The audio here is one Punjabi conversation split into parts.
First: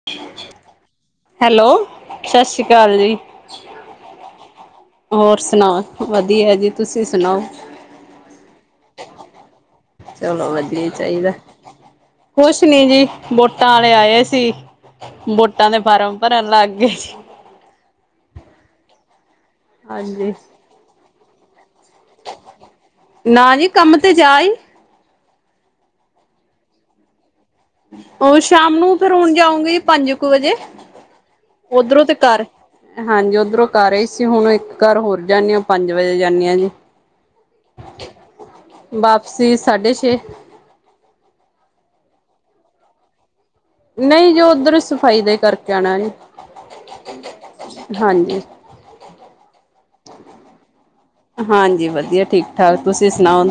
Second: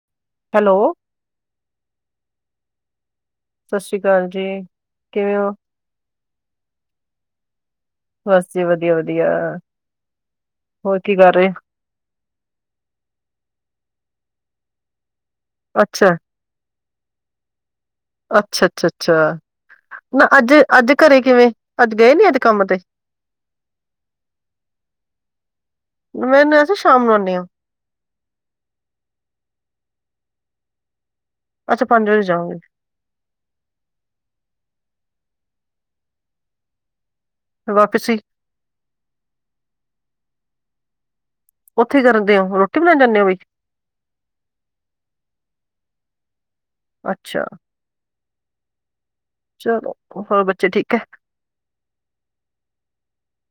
[unintelligible] ਹੈਲੋ। ਹੈਲੋ, ਸਤਿ ਸ਼੍ਰੀ ਅਕਾਲ ਜੀ। ਸਤਿ ਸ੍ਰੀ ਅਕਾਲ ਜੀ। ਕਿਵੇਂ ਹੋਰ ਹੋ? ਸੁਣਾਓ, ਵਧੀਆ ਜੀ ਤੁਸੀ ਸੁਣਾਓ। ਬਸ ਜੀ ਵਧੀਆ ਵਧੀਆ। ਚਲੋ ਵਧੀਆ ਹੀ ਹੋਰ ਕੀ ਚਾਹੀਦਾ ਕਰ ਰਹੇ? ਕੁਛ ਨੀ ਜੀ ਵੋਟਾਂ ਆਲੇ ਆਏ ਸੀ ਵੋਟਾਂ ਦੇ ਅੱਛਾ, ਫਾਰਮ ਭਰਨ ਲੱਗ ਗਏ ਜੀ। ਅੱਛਾ ਅੱਛਾ, ਅੱਛਾ ਨਾ ਹਾਂਜੀ ਅੱਜ ਅੱਜ ਘਰੇ ਕਿਵੇਂ? ਅੱਜ ਗਏ ਨੀ ਅੱਜ ਕੰਮ ਤੇ। ਨਾ ਜੀ ਕੰਮ ਤੇ ਜਾ ਹੀ ਮੈਨੂੰ ਐ ਸੀ ਸ਼ਾਮ ਨੂੰ ਆਨੀ ਆ। ਓ ਸ਼ਾਮ ਨੂੰ ਫੇਰ ਹੁਣ ਜਾਓ ਗੇ ਪੰਜ ਕ ਵਜੇ ਅੱਛਾ ਓਧਰੋਂ ਪੰਜ ਤੇ ਵਜੇ ਘਰ ਜਾਓਗੇ, ਹਾਂਜੀ ਓਧਰੋਂ ਕਰ ਆਈ ਸੀ ਹੁਣ ਇੱਕ ਘਰ ਹੋਰ ਜਾਂਣੀ ਹਾਂ ਪੰਜ ਵਜੇ ਜਾਨੀ ਆਂ ਜੀ। ਤੇ ਵਾਪਸੀ। ਵਾਪਸੀ ਸਾਢੇ ਛੇ। ਓਥੇ ਕਰਦੇ ਓ ਹੋ ਰੋਟੀ ਬਣਾਣ ਜਾਂਨੇ ਔ ਵਈ। ਨਈ ਜੋ ਓਧਰ ਨੂੰ ਸਫ਼ਾਈ ਦਾ ਈ ਕਰਕੇ ਆਣਾ ਜੀ ਅੱਛਾ, ਹਾਂਜੀ। ਚਲੋ, ਹੋਰ ਬੱਚੇ ਠੀਕ ਐ। ਹਾਂਜੀ ਵਧੀਆ ਠੀਕ ਠਾਕ। ਤੁਸੀਂ ਸੁਣਾਓ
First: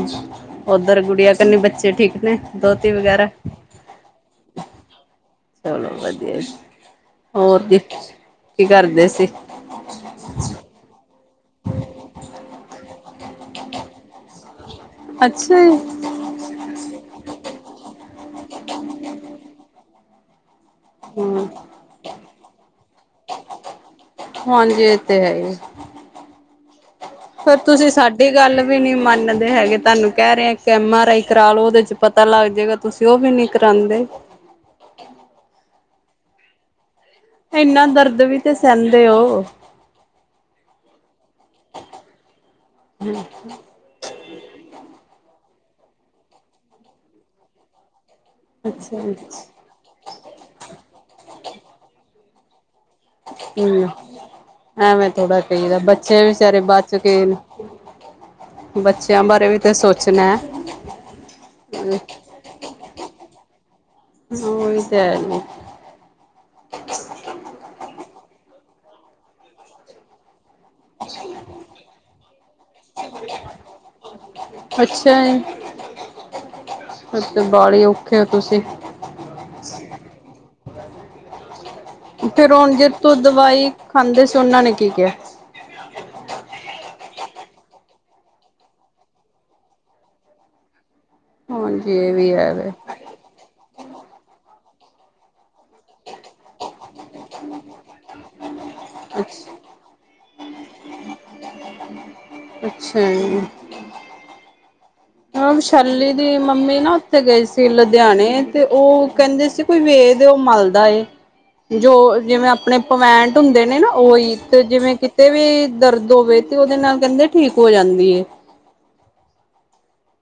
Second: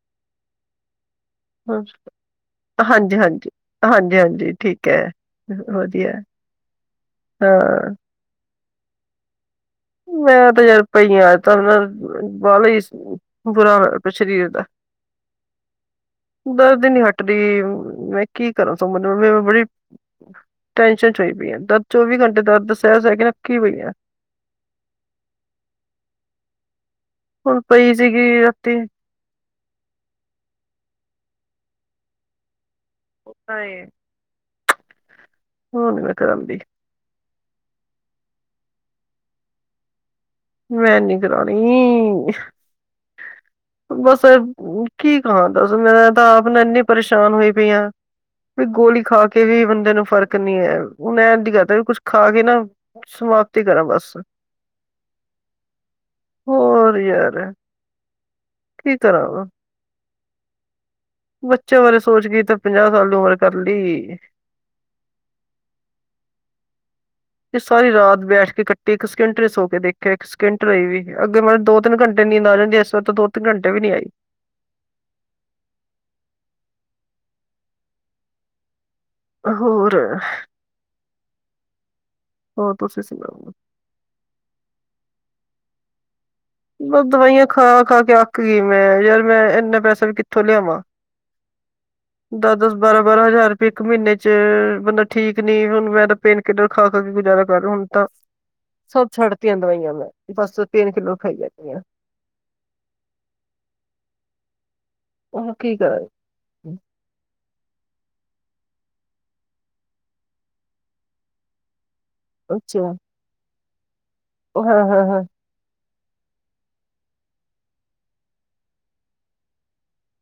ਓਧਰ ਗੂੜ੍ਹੀਆ। ਬੱਚੇ ਠੀਕ ਨੇ ਦੋਤੀ ਵਗੈਰਾ। ਹਾਂਜੀ-ਹਾਂਜੀ। ਹਾਂਜੀ-ਹਾਂਜੀ, ਠੀਕ ਹੈ, ਚਲੋ ਵਧੀਆ ਹੋਰ ਜੀ ਹਾਂ। ਕੀ ਕਰਦੇ ਸੀ? ਮੈਂ ਤੇ ਯਾਰ ਪਈਆਂ ਅੱਜ ਤਾਂ ਮੈਂ ਵਾਲੀ ਈ ਬੁਰਾ ਹੋਇਆ ਪਿਆ ਸ਼ਰੀਰ ਦਾ। ਅੱਛਾ। ਦਰਦ ਈ ਨੀ ਹਟਦੀ ਮੈਂ ਕੀ ਕਰਾਂ ਸਮਰ ਮ ਬੜੀ ਟੈਨਸ਼ਨ ਚ ਹੋਈ ਹੂੰ ਪਈ ਏ ਦਰਦ ਚੌਵੀ ਘੰਟੇ ਦਰਦ ਸਹਿ ਸਹਕੇ ਅਕੀ ਪਈ ਆ। ਹਾਂਜੀ ਏ ਤੇ ਹੈ ਈ। ਫੇਰ ਹੁਣ ਤੁਸੀ ਪਈ ਸਾਡੀ ਸੀਗੀ ਗੱਲ ਰਾਤੀ ਵੀ ਨੀ ਮੰਨਦੇ ਹੈਗੇ। ਤੁਹਾਨੂੰ ਕਹਿ ਰਹੇ ਆ ਕੇ ਐਮ ਆ ਰਾਈ ਕਰਾ ਲਓ ਉਹਦੇ ਚ ਪਤਾ ਲੱਗ ਜੇਗਾ ਤੁਸੀਂ ਓਵੀ ਨੀ ਨਹੀਂ ਕਰਾਂਦੇ। ਹੁਣ ਨੀ ਮੈਂ ਕਰਾਂਦੀ। ਐਨਾ ਦਰਦ ਵੀ ਤੇ ਸਹਿੰਦੇ ਓ। ਮੈਂ ਨੀ ਕਰਾਉਣੀ। ਬਸ ਕੀ ਕਹਾਂ ਦੱਸ ਮੈਂ ਤਾਂ ਆਪ ਨੇ ਇੰਨੀ ਪਰੇਸ਼ਾਨ ਹੋਈ ਪਈ ਆਂ। ਵੀ ਅੱਛਾ ਗੋਲੀ ਖਾ ਕੇ ਵੀ ਬੰਦੇ ਨੂ ਫਰਕ ਨੀ ਐ, ਮੈਂ ਅੱਜ ਕਹਿਤਾ ਵੀ ਕੁਛ ਖਾ ਕੇ ਨਾ ਸਮਾਪਤੀ ਕਰਾ ਹੂੰ ਬਸ। ਐਵੇਂ ਥੋੜਾ ਕਈਦਾ ਬੱਚੇ ਵਿਚਾਰੇ ਬੱਚ ਹੋਰ ਗਏ ਨੇ ਯਾਰ ਕੀ ਬੱਚਿਆਂ ਕਰਾਂ ਬਾਰੇ ਵੀ ਤੇ ਸੋਚਨੈ ਬੱਚਿਆਂ ਬਾਰੇ ਸੋਚ ਕੇ ਤਾਂ ਪੰਜ੍ਹਾਹ ਸਾਲ ਦੀ ਉਮਰ ਕਰ ਲੀ। ਹਾਂ ਏ ਤਾਂ ਹੈ ਜੀ ਸਾਰੀ ਰਾਤ ਬੈਠ ਕੇ ਕੱਟੀ ਇਕ ਸਕਿੰਟ ਨੀ ਸੋ ਕੇ ਦੇਖ ਇਕ ਸਕਿੰਟ ਲਈ ਵੀ, ਅੱਗੇ ਮੈਨੂੰ ਦੋ ਤਿੰਨ ਘੰਟੇ ਨੀਂਦ ਆ ਜਾਂਦੀ ਏ ਏਸ ਵਾਰ ਤੇ ਦੋ ਤਿਨ ਘੰਟੇ ਵੀ ਨੀ ਆਈ। ਅੱਛਾ ਈ, ਤੇ ਬਾਲੇ ਔਖੇ ਓ ਤੁਸੀਂ। [unintelligible] [unintelligible] ਫੇਰ ਹੋਰ ਹੋਣ ਤੁਸੀਂ ਜਿਤੋਂ ਸੁਣਾਓ ਦਵਾਈ ਖਾਂਦੇ ਸੀ ਓਨਾਂ ਨੇ ਕੀ ਕਿਆ? ਬਸ ਦਵਾਈਆਂ ਖਾ, ਖਾ ਕੇ ਗੀ ਮੈਂ ਯਾਰ ਮੈਂ ਏਨਾ ਪੈਸਾ ਵੀ ਕਿੱਥੋਂ ਲਿਆਵਾਂ। ਹਾਂਜੀ ਇਹ ਵੀ ਹੈ ਦਸ, ਵੇ ਦਸ ਬਾਰਾਂ, ਬਾਰਾਂ ਹਜਾਰ ਰੁਪਏ ਇਕ ਮਹੀਨੇ ਚ, ਬੰਦਾ ਠੀਕ ਨੀ ਹੁਨ ਮੈਂ ਤਾਂ ਪੇਨ ਕਿਨਰ ਖਾ, ਖਾਕੇ ਗੁਜਾਰਾ ਕਰੀਆਂ, ਹੁਨ ਤਾਂ ਸਬ ਅੱਛ ਛੱਡਤੀਆਂ ਦਵਾਈਆਂ ਮੈਂ ਬਸ, ਪੇਨ ਕਿਲਰ ਖਾਈ ਜਾਨੀ ਆ। ਅੱਛਾ ਜੀ। ਹਾ ਉਹ ਕੀ ਕਰਾਂ ਵਿਸ਼ਾਲੀ ਤੇ ਮੰਮੀ ਨਾ ਓਥੇ ਗਏ ਸੀ ਲੁਧਿਆਣੇ ਤੇ ਓ ਕਹਿੰਦੇ ਸੀ ਕੋਈ ਵੇਦ ਏ ਓ ਮਲਦਾ ਏ। ਜੋ ਜਿਵੇਂ ਅਪਣੇ ਅੱਛਾ ਪਵੈਂਟ ਹੁੰਦੇ ਨੇ ਨਾ ਓਹੀ ਤੇ ਉਹ ਹਾਂ ਜਿਵੇਂ ਹਾਂ ਹਾਂ ਕਿਤੇ ਵੀ ਦਰਦ ਹੋਵੇ ਤੇ ਓਦੇ ਨਾਲ ਕਹਿੰਦੇ ਠੀਕ ਹੋ ਜਾਂਦੀ ਏ।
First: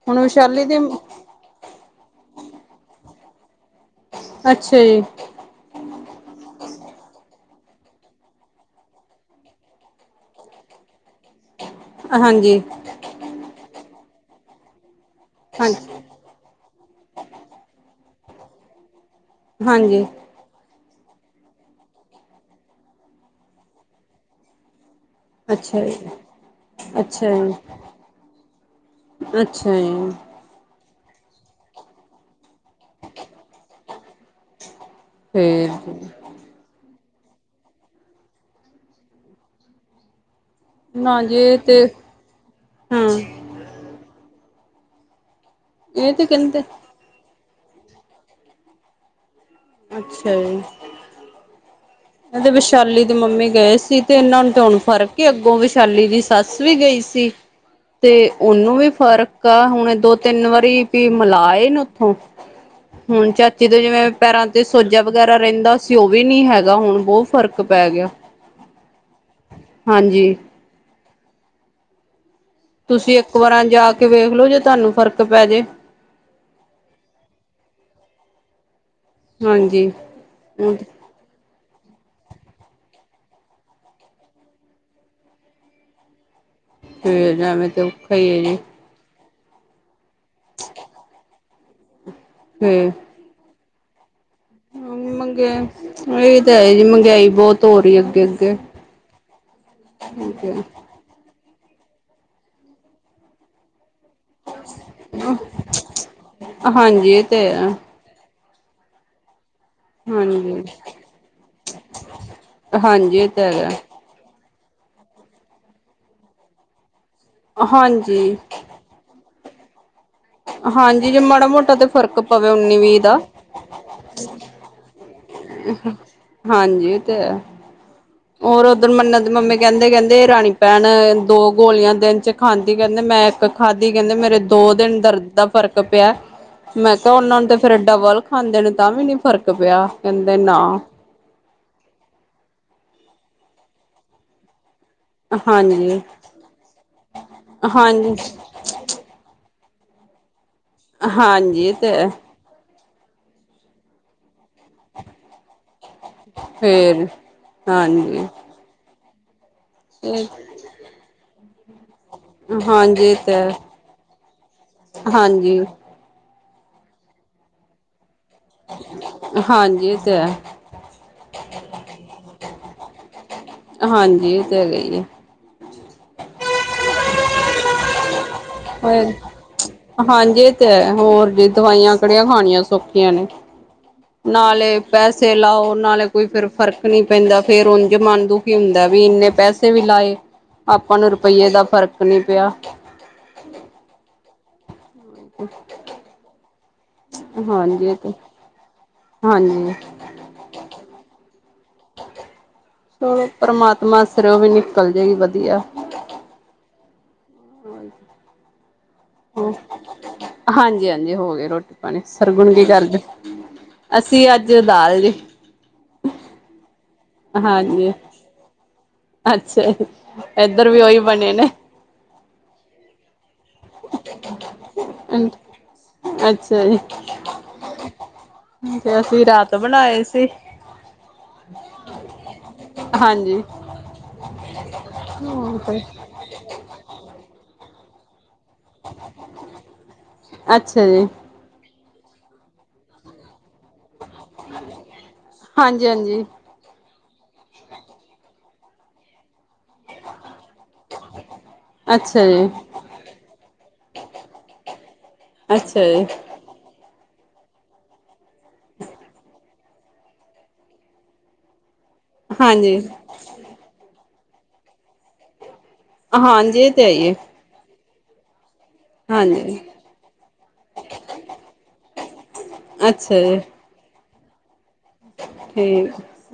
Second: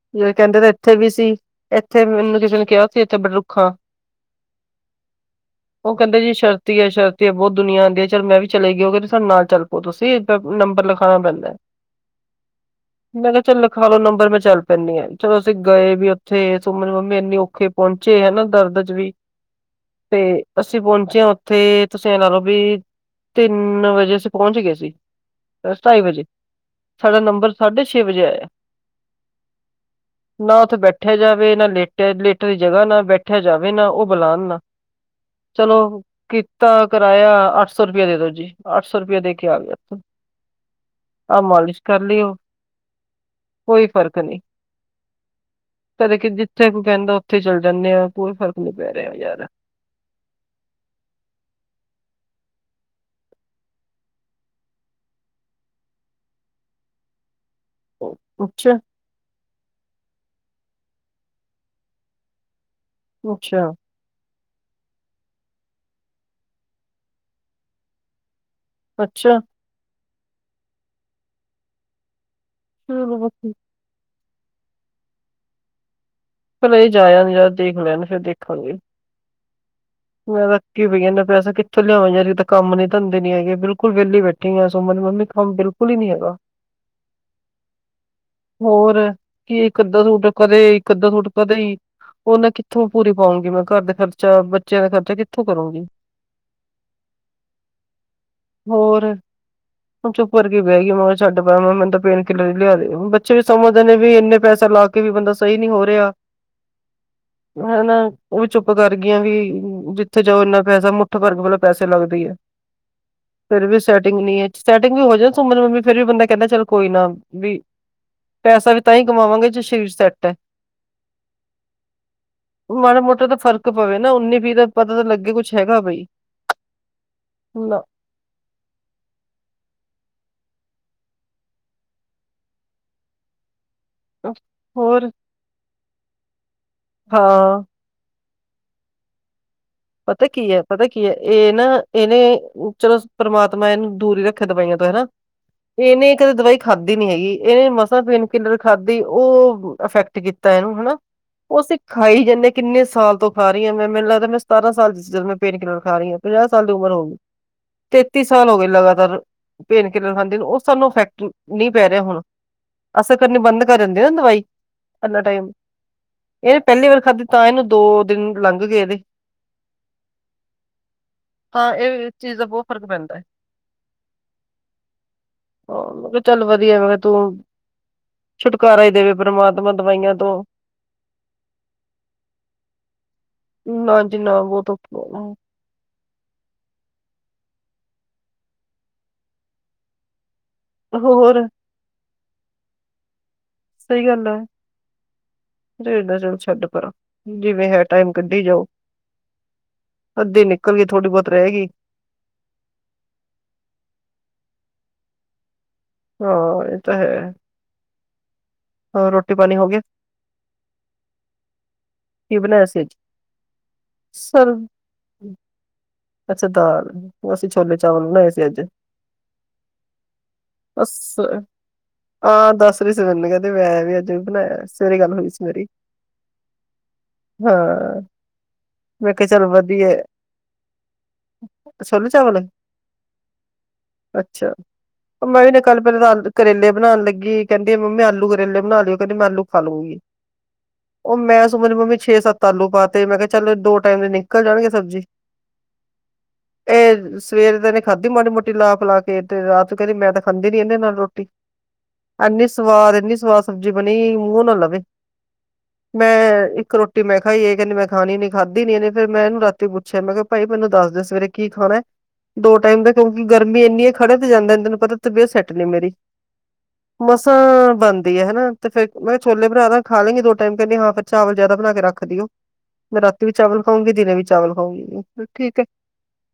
ਹੁਣ ਕਹਿੰਦੇ ਵਿਸ਼ਾਲੀ ਤੇ ਦੀ ਇੱਥੇ ਵੀ ਸੀ, ਇੱਥੇ ਮੈਨੂ ਕਿਸੇ ਨੇ ਕੇਆ ਸੀ ਇੱਥੇ ਬੜਰੁੱਖਾ। ਅੱਛਾ ਈ। ਓ ਕੈਂਦਾ ਜੀ ਸ਼ਰਤੀ ਐ, ਸ਼ਰਤੀ ਐ ਬੋਤ ਦੁਨੀਆਂ ਆਂਦੀ ਐ ਚਲ ਮੈਂ ਵੀ ਚਲੇਗੇ ਓ ਕੈਂਦੇ ਸਾਡੇ ਨਾਲ ਚਲ ਪੋ ਤੂਸੀ। ਨੰਬਰ ਲਖਾਣਾ ਪੈਂਦੈ ਹਾਂਜੀ। ਮੈ ਕੇਆ ਚਲ ਲਿਖਾ ਲੋ ਨੰਬਰ ਮੈਂ ਚਲ ਪੈਂਨੀ ਆ। ਚਲੋ ਅਸੀ ਗਏ ਹਾਂਜੀ ਵੀ ਉੱਥੇ ਸੁਮਨ ਮੰਮੀ ਏਨੀ ਔਖੇ ਪਹੁੰਚੇ ਹੇਨਾ ਦ੍ਰਦ ਚ ਵੀ। ਹਾਂਜੀ। ਤੇ, ਅਸੀਂ ਪ੍ਹੋਚੇਆ ਓੱਥੇ, ਤੂਸੀ ਐਂ ਲਾ ਲਓ ਵੀ ਤਿੰਨ ਵਜੇ ਅਸੀਂ ਪ੍ਹੋਂਚਗੇ ਸੀ। ਅੱਛਾ ਜੀ ਟਾਈ ਵਜੇ, ਸਾਡਾ ਅੱਛਾ ਨੰਬਰ ਜੀ ਸਾਡੇ ਛੇ ਵਜੇ ਆਏਆ। ਅੱਛਾ ਈ ਨਾ ਓੱਥੇ ਬੈਠੇਆ ਜਾਵੇ ਨਾ ਲੇਟੇਆ, ਲੇਟਨ ਦੀ ਜਗਾ ਨਾ ਬੈਠੇਆ ਜਾਵੇ ਨਾ, ਓ ਬੁਲਾਨ ਨਾ, ਫੇਰ ਚਲੋ ਕੀਤਾ ਕਰਾਏਆ ਅੱਠ ਸੌ ਰਪੇ ਦੇਦੋ ਜੀ, ਅੱਠ ਸੌ ਰਪਏ ਦੇਕੇ ਆਗਿਆ ਨਾ ਜੀ ਆ ਇਹ ਤੇ ਮਾਲਿਸ਼ ਕਰ ਲਿਓ, ਹਾਂ ਕੋਈ ਫ੍ਰਕ ਨੀ ਇਹ ਕਦੇ ਤੇ ਕਿ ਕਹਿੰਦੇ ਜਿੱਥੇ ਕੋਈ ਕੈਂਦਾ ਓੱਥੇ ਚਲ ਜਾਂਦੇ ਆ ਕੋਈ ਫ੍ਰਕ ਨੀ ਪੈ ਰੇਆ ਯਾਰ। ਅੱਛਾ ਈ। ਏਤੇ ਵੈਸ਼ਾਲੀ ਦੇ ਮੰਮੀ ਗਏ ਸੀ ਤੇ ਏਨਾਂ ਨੂ ਤੇ ਹੁਨ ਫ੍ਰਕ ਏ ਅੱਗੋਂ ਵੈਸ਼ਾਲੀ ਦੀ ਸੱਸ ਵੀ ਗਈ ਸੀ। ਤੇ ਓਨੂ ਅੱਛਾ ਵੀ ਫਰਕ ਕਾ ਹੁਣ ਏ ਦੋ ਤਿੰਨ ਵਾਰੀ ਵੀ ਮਲਾ ਆਏ ਨੇ ਓੱਥੋਂ, ਹੁਨ ਚਾਚੀ ਅੱਛਾ ਤੋਂ ਜਿਵੇਂ ਪੈਰਾਂ ਤੇ ਸੋੱਜਾ ਵਗੈਰਾ ਰੈਂਦਾ ਸੀ ਓਵੀ ਨੀ ਹੈਗਾ ਹੁਣ ਬ੍ਹੋ ਫ਼ਰਕ ਪੈ ਗਿਆ। ਅੱਛਾ। ਹਾਂਜੀ। ਤੂਸੀ ਚਲੋ ਏਕ ਬਾਕੀ ਵਾਰਾਂ ਜਾ ਕੇ ਵੇਖਲੋ ਜੇ ਤੂਆਨੂੰ ਫ਼ਰਕ ਪੈ ਜੇ। ਪਹਿਲਾ ਏ ਜਾ ਆਨ ਜਰਾ ਦੇਖ ਲੇਨ ਫੇਰ ਦੇਖਾਂਗੇ। ਹਾਂਜੀ। ਮੈਂ ਤਾਂ ਅਕੀਂ ਪਈਆਂ ਏਨਾ ਪੈਸਾ ਕਿ ਕਿਥੋਂ ਲੇਆਵਾਂ ਜਰੀ ਤਾਂ ਕੰਮ ਨੀ, ਧੰਦੇ ਨੀ ਹੈਗੇ ਬਿਲਕੁਲ ਵੈਲੀ ਬੈਠੀ ਆਂ ਸੋਮਾ ਦੀ ਮੰਮੀ ਕੰਮ ਬਿਲਕੁਲ ਈ ਨੀ ਹੈਗਾ। ਫੇਰ ਐਂਵੇ ਤੇ ਔਖਾ ਈ ਐ ਜੀ। ਹੋਰ ਕੀ ਇਕ ਅਧਾ ਸੂਟ ਕਦੇ ਇਕ ਅਧਾ ਸੂਟ ਕਦੇਈ ਉਹਨੇ ਕਿੱਥੋਂ ਫੇਰ ਪੂਰੀ ਪਾਊਂਗੀ ਮੈਂ ਘਰ ਦਾ ਖਰਚਾ ਬੱਚਿਆਂ ਦਾ ਖਰਚਾ ਕੰਮ ਕਿੱਥੋਂ ਮੰਗਿਆ ਕਰੂੰਗੀ ਇਹਹੀ ਤਾਂ ਹੈ ਜੀ ਮਹਿੰਗਾਈ ਬਹੁਤ ਹੋ ਰਹੀ ਐ ਅਗੇ ਅਗੇ ਹੋਰ ਹੁਣ ਚੁੱਪ ਕਰ ਕੇ ਬਹਿ ਗਈ ਮੈਂ ਕਿਹਾ ਛੱਡ ਪਰਾਂ ਮਨੂੰ ਤਾ ਪੇਨ ਕਿਲਰ ਹੀ ਲਿਆ ਦੇ ਬੱਚੇ ਵੀ ਸਮਝਦੇ ਨੇ ਵੀ ਇਨੇ ਪੈਸਾ ਲਾ ਕੇ ਵੀ ਬੰਦਾ ਸਹੀ ਨਹੀ ਹੋ ਰਿਹਾ ਹਾਂਜੀ ਇਹ ਤੇ ਹੈ ਹੈਨਾ ਉਹ ਚੁੱਪ ਕਰਗਆਂ ਵੀ ਜਿਥੇ ਜਾਓ ਇਨਾ ਹਾਂਜੀ ਪੈਸਾ ਮੁੱਠ ਵਰਗ ਵੱਲੋਂ ਪੈਸੇ ਲੱਗਦੇ ਹੈ ਹਾਂਜੀ ਇਹ ਤਾਂ ਫਿਰ ਵੀ ਹੈਗਾ ਸੈਟ ਕਿੰਨੀਆਂ ਚ ਸੈਟਿੰਗ ਵੀ ਹੋ ਜਾਣੀ ਸੁਮਨ ਦੀ ਮੰਮੀ ਫੇਰ ਵੀ ਬੰਦਾ ਕਹਿਦਾ ਚਲ ਕੋਈ ਨਾ ਵੀ ਹਾਂਜੀ ਪੈਸਾ ਵੀ ਤਾਂ ਹੀ ਕਮਾਵਾਂ ਜੇ ਸ਼ਰੀਰ ਸੈਟ ਹਾਂਜੀ ਜੇ ਮਾੜਾ ਮੋਟਾ ਤੇ ਫ਼ਰਕ ਪਵੇ ਉੱਨੀ ਵੀਹ ਮਾੜਾ ਦਾ ਮੋਟਾ ਤਾਂ ਫ਼ਰਕ ਪਵੇ ਨਾ ਉੱਨੀ ਵੀਹ ਦਾ ਪਤਾ ਤਾਂ ਲੱਗੇ ਕੁਛ ਹੈਗਾ ਬਈ ਹਾਂਜੀ ਓ ਤੇਹੈ ਨਾ ਹੋਰ ਉਧਰ ਮੰਨਤ ਦੀ ਮੰਮੀ ਕਹਿਦੇ ਕਹਿਦੇ ਰਾਣੀ ਪੈਣ ਦੋ ਗੋਲੀਆਂ ਦਿਨ 'ਚ ਖਾਂਦੀ ਕਹਿਦੇ ਮੈ ਇਕ ਖਾਧੀ ਕਹਿਦੇ ਮੇਰੇ ਦੋ ਦਿਨ ਹੋਰ ਦਰਦ ਦਾ ਫਰਕ ਪਿਆ ਮੈਂ ਕਿਹਾ ਉਹਨਾ ਨੂੰ ਤੇ ਹਾਂ ਫੇਰ ਡਬਲ ਖਾਂਦੇ ਨੇ ਤਾਂ ਵੀ ਨੀ ਫ਼ਰਕ ਪਿਆ ਪਤਾ ਕਹਿੰਦੇ ਕੀ ਹੈ। ਨਾ ਪਤਾ ਕੀ- ਕੀ ਹੈ। ਇਹ ਨਾ ਇਹਨੇ ਚਲੋ ਪਰਮਾਤਮਾ ਇਹਨੂੰ ਦੂਰ ਹੀ ਰਖਿਆ ਦਵਾਈਆਂ ਤੋ ਹੈਨਾ ਹਾਂਜੀ, ਇਹਨੇ ਕਦੇ ਦਵਾਈ ਖਾਧੀ ਨੀ ਹੈਗੀ ਇਹਨੇ ਮਸਾਂ ਹਾਂਜੀ, ਪੈਣ ਕਿੱਲਰ ਖਾਧੀ ਓ ਅਫੈਕਟ ਕੀਤਾ ਏਨੂ ਹੈਨਾ ਓ ਹਾਂਜੀ ਅਸੀ ਤੇ ਖਾਈ ਜਾਨੇ ਕਿੰਨੇ ਸਾਲ ਤੋਂ ਖਾ ਰੀਆਂ ਮੈਂ, ਮੈਂਨ ਲਗਦਾ ਮੈਂ ਸਤਾਰਾਂ ਸਾਲ ਦੀ ਸੀ ਜਦ ਮੈਂ ਪੇਨ ਕਿਲਰ ਖਾਰੀ ਆਂ ਪੰਜ੍ਹਾ ਸਾਲ ਦੀ ਉਮਰ ਹੋ ਫੇਰ ਗੀ, ਤੇਤੀ ਹਾਂਜੀ ਸਾਲ ਹੋਗੇ ਲਗਾਤਾਰ ਪੇਨ ਕਿਲਰ ਖਾਂਦੀ ਨੂ ਓ ਸਾਨੂ ਅਫੈਕਟ ਨੀ ਪੈ ਰੇਆ ਹੁਣ। ਹਾਂਜੀ ਇਹ ਅਸਰ ਤੇ ਕਰਨੀ ਹੈ, ਬੰਦ ਕਰ ਦਿੰਦੇ ਨਾ ਦਵਾਈ ਐਨਾ ਟਾਈਮ ਹਾਂਜੀ, ਇਹਨੇ ਪਹਿਲੀ ਵਾਰ ਖਾਧੀ ਤਾਂ ਇਹਨੂੰ ਦੋ ਦਿਨ ਲੰਘ ਗਏ ਇਹਦੇ ਹਾਂਜੀ ਇਹ ਤੇ ਹੈ। ਹਾਂ ਇਹ ਚੀਜ਼ ਦਾ ਬਹੁਤ ਫ਼ਰਕ ਪੈਂਦਾ ਹੈ। ਹਾਂਜੀ ਉਹ ਤੇ ਹੈਗਾ ਹੀ ਹੈ। ਹੋ ਮੈਂ ਕਿਹਾ ਚੱਲ ਵਧੀਆ ਮੈਂ ਕਿਹਾ ਤੂੰ ਛੁਟਕਾਰਾ ਹੀ ਦੇਵੇ ਪਰਮਾਤਮਾ ਦਵਾਈਆਂ ਤੋਂ ਹਾਂਜੀ ਤੇ ਹੈ ਹੋਰ ਜੀ ਦਵਾਈਆਂ ਕਿੜੀਆਂ ਖਾਣੀਆਂ ਸੌਖੀਆਂ ਨੇ ਨਾ- ਜੀ ਨਾ ਬਹੁਤ ਨਾਲੇ ਔਖਾ ਪੈਸੇ ਲਾਓ ਨਾਲੇ- ਕੋਈ ਫੇਰ ਫ਼ਰਕ ਨਹੀ ਪੈਂਦਾ ਫੇਰ ਉਝ ਮਨ ਦੁਖੀ ਹੁੰਦਾ ਵੀ ਇਨੇ ਪੈਸੇ ਵੀ ਲਾਏ ਆਪਾਂ ਨੂੰ ਹੋਰ ਰੁਪਈਏ ਦਾ ਫ਼ਰਕ ਨਹੀ ਪਿਆ- ਸਹੀ ਗੱਲ ਹੈ। ਜਿਰ ਦਾ ਚਿਰ ਛੱਡ ਕਰੋ ਜਿਵੇਂ ਹੈ। ਹਾਂਜੀ ਇਹ ਟਾਈਮ ਤੇ ਕੱਢੀ ਜਾਓ ਹਾਂਜੀ- ਅੱਧੀ ਨਿਕਲ ਗਈ ਥੋੜ੍ਹੀ ਬਹੁਤ ਰਹਿ ਗਈ- ਚਲੋ ਪਰਮਾਤਮਾ ਸਿਰ ਉਹ ਵੀ ਨਿਕਲ ਜਏਗੀ ਵਧੀਆ ਹਾਂ ਇਹ ਤਾਂ ਹੈ। ਹਾਂਜੀ- ਰੋਟੀ ਪਾਣੀ ਹੋ ਗਿਆ- ਹਾਂਜੀ- ਹਾਂਜੀ ਹੋ ਗਏ ਰੋਟੀ ਪਾਣੀ ਸਰਗੁਣ ਕੀ ਬਣਾਇਆ ਸੀ ਅੱਜ ਕਰਜ ਅਸੀ ਅੱਜ ਦਾਲ ਜ ਅਛਾ ਦਾਲ ਅਸੀ ਛੋਲੇ ਚਾਵਲ ਬਣਾਏ ਸੀ ਅੱਜ ਅਛਾ ਇੱਧਰ ਵੀ ਬਸ ਉਹੀ ਬਣੇ ਨੇ- ਹਾਂ ਦੱਸ ਰ ਸੀ ਮਨ ਕ ਮੈਂ ਵੀ ਅੱਜ ਵੀ ਬਣਾਇਆ ਸਵੇਰੇ ਗੱਲ ਹੋਈ ਸੀ ਮੇਰੀ ਅੱਛਾ ਜੀ ਹਾਂ ਤੇ ਮੈਂ ਅਸੀ ਕਿਹਾ ਚੱਲ ਰਾਤ ਵਧੀਆ ਬਣਾਏ ਸੀ। ਹਾਂਜੀ- ਅਛਾ ਮਾੀ ਨੇ ਕੱਲ ਪਹਿਲ ਤਾਂਕਰੇਲੇ ਬਣਾਉਣ ਲੱਗੀ ਕਹਿੰਦੀ ਮੰਮੀ ਆਲੂ ਕਰੇਲੇ ਮੈਂ ਅੱਛਾ ਜੀ। ਸੋਚਦਾ ਵੀ ਛੇ ਸੱਤ ਤੁਹਾਨੂੰ ਪਾਤੇ ਮੈਂ ਕਿਹਾ ਚੱਲ ਦੋ ਟਾਈਮ ਨਿਕਲ ਜਾਣਗੇ ਸਬਜੀ ਹਾਂਜੀ ਹਾਂਜੀ ਇਹ ਸਵੇਰ ਦੇ ਨੇ ਖਾਧੀ ਮੋਟੀ ਮੋਟੀ ਲਾ ਪਿਲਾ ਕੇ ਤੇ ਤੇ ਕਹਿੰਦੇ ਮੈਂ ਤਾਂ ਸਮਝ ਨਹੀਂ ਇਹਦੇ ਨਾਲ ਰੋਟੀ ਅੱਛਾ ਜੀ ਇੰਨੀ ਸਵਾਦ ਇਨੀ ਸਬਜੀ ਬਣੀ ਮੂੰਹ ਨਾ ਲਵੇ ਅੱਛਾ ਜੀ ਮੈਂ ਇੱਕ ਤੇ ਮੈਂ ਕਿਹਾ ਜੀ ਇਹ ਕਹਿੰਦੇ ਮੈਂ ਖਾਣੀ ਨਹੀਂ ਖਾਦੀ ਨਹੀਂ ਇਹਨੇ ਫਿਰ ਮੈਂ ਇਹਨੂੰ ਰਾਤੀ ਪੁੱਛਿਆ ਮੈਂ ਕਿਹਾ ਭਾਈ ਮੈਨੂੰ ਦੱਸ ਦੇ ਸਵੇਰੇ ਕੀ ਖਾਣਾ ਦੋ ਹਾਂਜੀ। ਟਾਈਮ ਤੇ ਕਿਉਂਕਿ ਗਰਮੀ ਇਨੀ ਹ ਖੜੇ ਤੇ ਜਾਂਦਾ ਤੈਨੂੰ ਪਤਾ ਤਪੇ ਸੈਟ ਨੇ ਮੇਰੀ ਹਾਂਜੀ ਇਹ ਤੇ ਹੈ ਹੀ ਹੈ ਮਸਾਂ ਬੰ ਇਹ ਹੈਨਾ ਤੇ ਮੈਂ ਛੋਲੇ ਹਾਂਜੀ ਬਣਾ ਤਾ ਖਾ ਲਗੇ ਦੋ ਟਾਈਮ ਕਹਿੰਦੀ ਵਹਾਂ ਪੇ ਚਾਵਲ [inaudible] ਅੱਛਾ ਜੀ ਠੀਕ ਹੈ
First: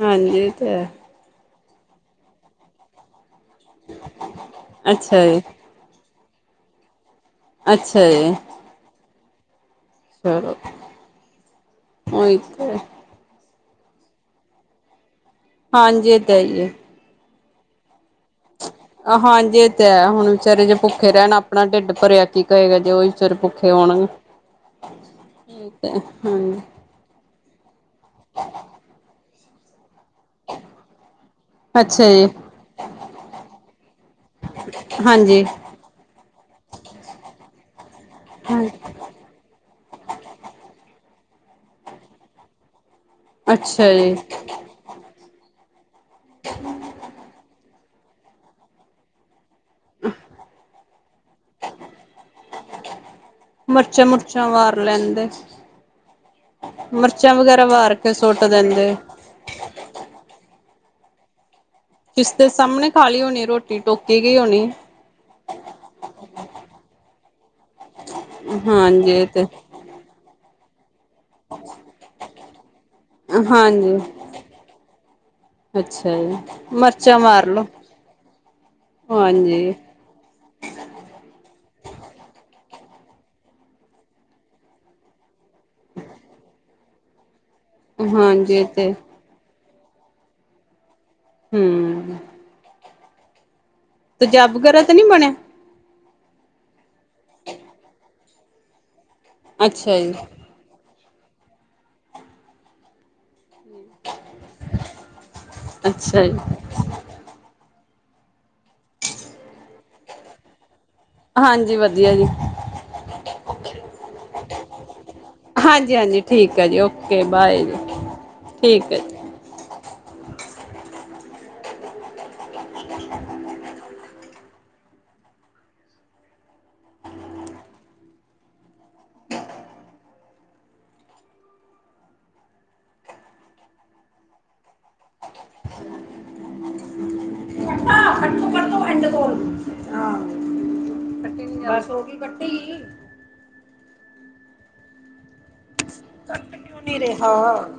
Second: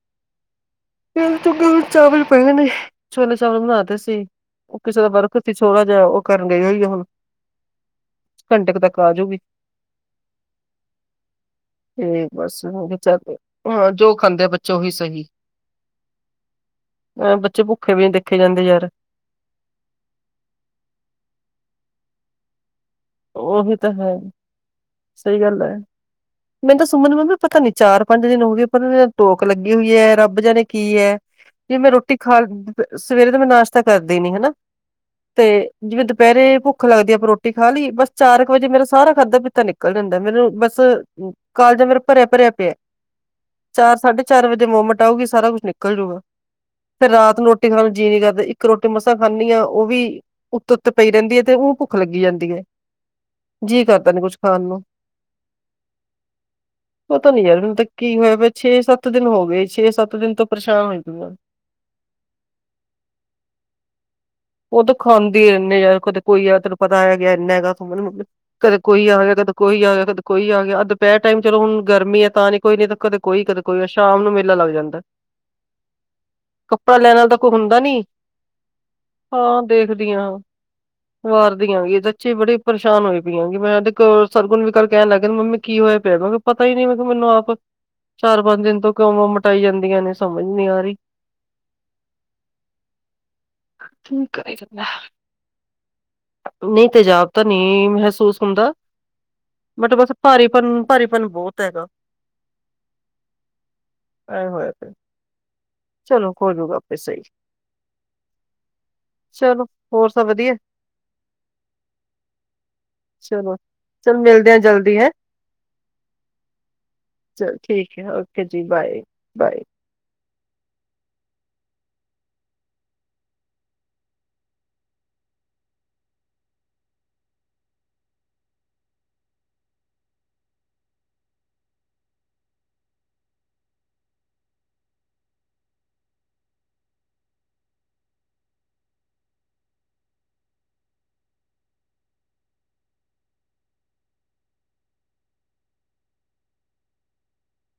ਹਾਂਜੀ ਇਹ ਤੇ ਹੈ ਫ ਚਗੇ ਚਾਵਲ ਪਏ ਨੇ ੋ ਚਾਵਲ ਬਣਾਦੇ ਸੀ ਉਹ ਕਿਸੇ ਦਾ ਅੱਛਾ ਵਰਕ ਜੀ ਸੀ ਛੋੜਾ ਜਿਹਾ ਉਹ ਕਰਨ ਗਈ ਹੋਈ ਆ ਹੁਣ ਅੱਛਾ ਜੀ ਘੰਟੇ ਤੱਕ ਆਜੂਗੀ ਚਲੋ ਠਕ ਉਹੀ ਬਸ ਤੇ ਚੱਲ ਹਾਂ ਜੋ ਖਾਂਦੇ ਆ ਬੱਚੇ ਉਹੀ ਸਹੀ ਹਾਂਜੀ ਦਾਂ ਹੀ ਹੈ ਅ ਬੱਚੇ ਭੁੱਖੇ ਵੀ ਦੇਖੇ ਜਾਂਦੇ ਯਾਰ ਆ ਹਾਂਜੀ ਤੇ ਹੁਣ ਵਿਚਾਰੇ ਜ ਭੁੱਖੇ ਰਹਿਣ ਆਪਣਾ ਢਿੱਡ ਭਰਿਆ ਕੀ ਕਹੇਗਾ ਜੋ ਉਹ ਵੀ ਤਾਂ ਹੈ। ਸਹੀ ਗੱਲ ਹੈ। ਹਾਂਜੀ ਮੈਨੂੰ ਤਾਂ ਸੁਮਨ ਮੰਮੀ ਪਤਾ ਨੀ ਚਾਰ ਪੰਜ ਦਿਨ ਹੋ ਗਏ ਪਰ ਉਹ ਟੋਕ ਲੱਗੀ ਹੋਈ ਹੈ। ਰਬ ਰੱਬ ਜਾਣੇ ਕੀ ਹੈ ਵੀ ਮੈਂ ਅੱਛਾ ਰੋਟੀ ਜੀ ਖਾ ਸਵੇਰੇ ਦਾ ਮੈਂ ਨਾਸ਼ਤਾ ਕਰਦੀ ਨੀ ਹਨਾ ਹਾਂਜੀ- ਤੇ ਜਿਵੇਂ ਦੁਪਹਿਰੇ ਭੁੱਖ ਲੱਗਦੀ ਆਪਾਂ ਰੋਟੀ ਖਾ ਲਈ ਬਸ ਚਾਰ ਕੁ ਹਾਂ ਵਜੇ ਮੇਰੇ ਸਾਰਾ ਖਾਦਾ ਪੀਤਾ ਨਿਕਲ ਜਾਂਦਾ ਮੈਨੂੰ ਬਸ ਕਾਲਜ ਮੇਰੇ ਭਰੇ ਭਰੇ ਪਿਆ ਅੱਛਾ ਚਾਰ ਜੀ ਸਾਢੇ ਚਾਰ ਵਜੇ ਦੇ ਮੂਮੈਂਟ ਆਊਗੀ ਸਾਰਾ ਕੁਝ ਨਿਕਲ ਤੇ ਰਾਤ ਨੂੰ ਰੋਟੀ ਖਾਣ ਨੂੰ ਜੀ ਕਰਦਾ ਇੱਕ ਰੋਟੀ ਮਸਾ ਫਾਨੀ ਆ ਉਹ ਵੀ ਉਤ ਪਈ ਰਹਿੰਦੀ ਹ ਤੇ ਉਹ ਭੁੱਖ ਲੱਗੀ ਜਾਂਦੀ ਹ ਜੀ ਮਿਰਚਾਂ ਕਰਦਾ ਨੇ ਕੁਝ ਮੁਰਚਾਂ ਖਾਣ ਵਾਰ ਨੂੰ ਲੈਂਦੇ ਪਤਾ ਮਿਰਚਾਂ ਨੀ ਵਗੈਰਾ ਤੇ ਵਾਰ ਕੇ ਕੀ ਸੁੱਟ ਹੋਇਆ ਛੇ ਦਿੰਦੇ। ਸੱਤ ਦਿਨ ਹੋ ਗਏ ਛੇ ਸੱਤ ਦਿਨ ਤੋਂ ਪ੍ਰਸ਼ਾਨ ਹੋਈ ਇਸ ਦੇ ਸਾਹਮਣੇ ਖਾਲੀ ਹੋਣੀ ਰੋਟੀ ਕੀ ਹੋਣੀ ਉਹ ਤੂੰ ਖਾਂਦੀ ਯਾਰ ਕਦੇ ਕੋਈ ਤੈਨੂੰ ਪਤਾ ਆ ਗਿਆ ਇਨਾ ਕਦੇ ਕੋਈ ਹਾਂਜੀ ਆ ਇਹ ਗਿਆ ਤੇ ਕਦੇ ਕੋਈ ਆ ਗਿਆ ਕਦੇ ਕੋਈ ਆ ਗਿਆ ਦੁਪਹਿਰ ਟਾਈਮ ਚਲੋ ਹੁਣ ਗਰਮੀ ਹ ਤਾਂ ਨਹੀਂ ਕੋਈ ਨਹੀਂ ਤਾਂ ਕਦੇ ਕੋਈ ਕਦੇ ਕੋਈ ਹਾਂਜੀ ਸ਼ਾਮ ਨੂੰ ਮੇਲਾ ਲੱਗ ਜਾਂਦਾ ਅੱਛਾ ਜੀ ਕੱਪੜਾ ਲੈਣ ਮਿਰਚਾਂ ਵਾਲ ਤਾਂ ਮਾਰ ਕੋਈ ਲੋ ਹੁੰਦਾ ਨੀ ਹਾਂ ਹਾਂਜੀ ਦੇਖਦੀ ਹਾਂ ਮਾਰਦੀ ਆ ਗਈ ਸੱਚੀ ਬੜੀ ਪਰੇਸ਼ਾਨ ਹੋਏ ਪੀ ਮੈਂ ਤੇ ਸਰਗੁਨ ਕਰ ਕਹਿਣ ਲੱਗ ਮਮੀ ਕੀ ਹੋਇਆ ਪਤਾ ਹੀ ਨਹੀਂ ਮੈਨੂੰ ਆਪ ਚਾਰ ਹਾਂਜੀ ਪੰਜ ਇਹ ਦਿਨ ਤੇ ਤੋਂ ਕਿਉਂ ਮ ਉਲਟੀਆਂ ਹੀ ਆਈ ਜਾਂਦੀਆਂ ਨੇ ਸਮਝ ਨੀ ਆ ਰਹੀ ਹਮ ਤੇਜਾਬ ਵਗੈਰਾ ਤਾਂ ਨੀ ਬਣਿਆ ਨਹੀਂ ਤੇਜਾਬ ਤਾਂ ਨਹੀਂ ਮਹਿਸੂਸ ਹੁੰਦਾ ਬਟ ਅੱਛਾ ਬਸ ਜੀ, ਭਾਰੀ ਪਨ ਭਾਰੀਪਨ ਬਹੁਤ ਹੈਗਾ ਆਏ ਹਾਏ ਅੱਛਾ ਚਲੋ ਜੀ, ਹੋ ਜੂਗਾ ਆਪੇ ਸਹੀ ਚਲੋ ਹੋਰ ਸਭ ਵਧੀਆ ਹਾਂਜੀ ਵਧੀਆ ਜੀ ਚਲੋ ਚਲ ਮਿਲਦੇ ਹ ਜਲਦੀ ਹੈਂ ਹਾਂਜੀ ਹਾਂਜੀ ਠੀਕ ਹੈ ਜੀ ਓਕੇ ਚਲ ਬਾਏ ਜੀ ਠੀਕ ਹੈ ਓਕੇ ਠੀਕ ਹੈ ਬਾਏ ਜੀ ਬਾਏ ਇਡਲ ਸੋਗੀ ਕੱਟੀਗੀ ਰੇਹਾ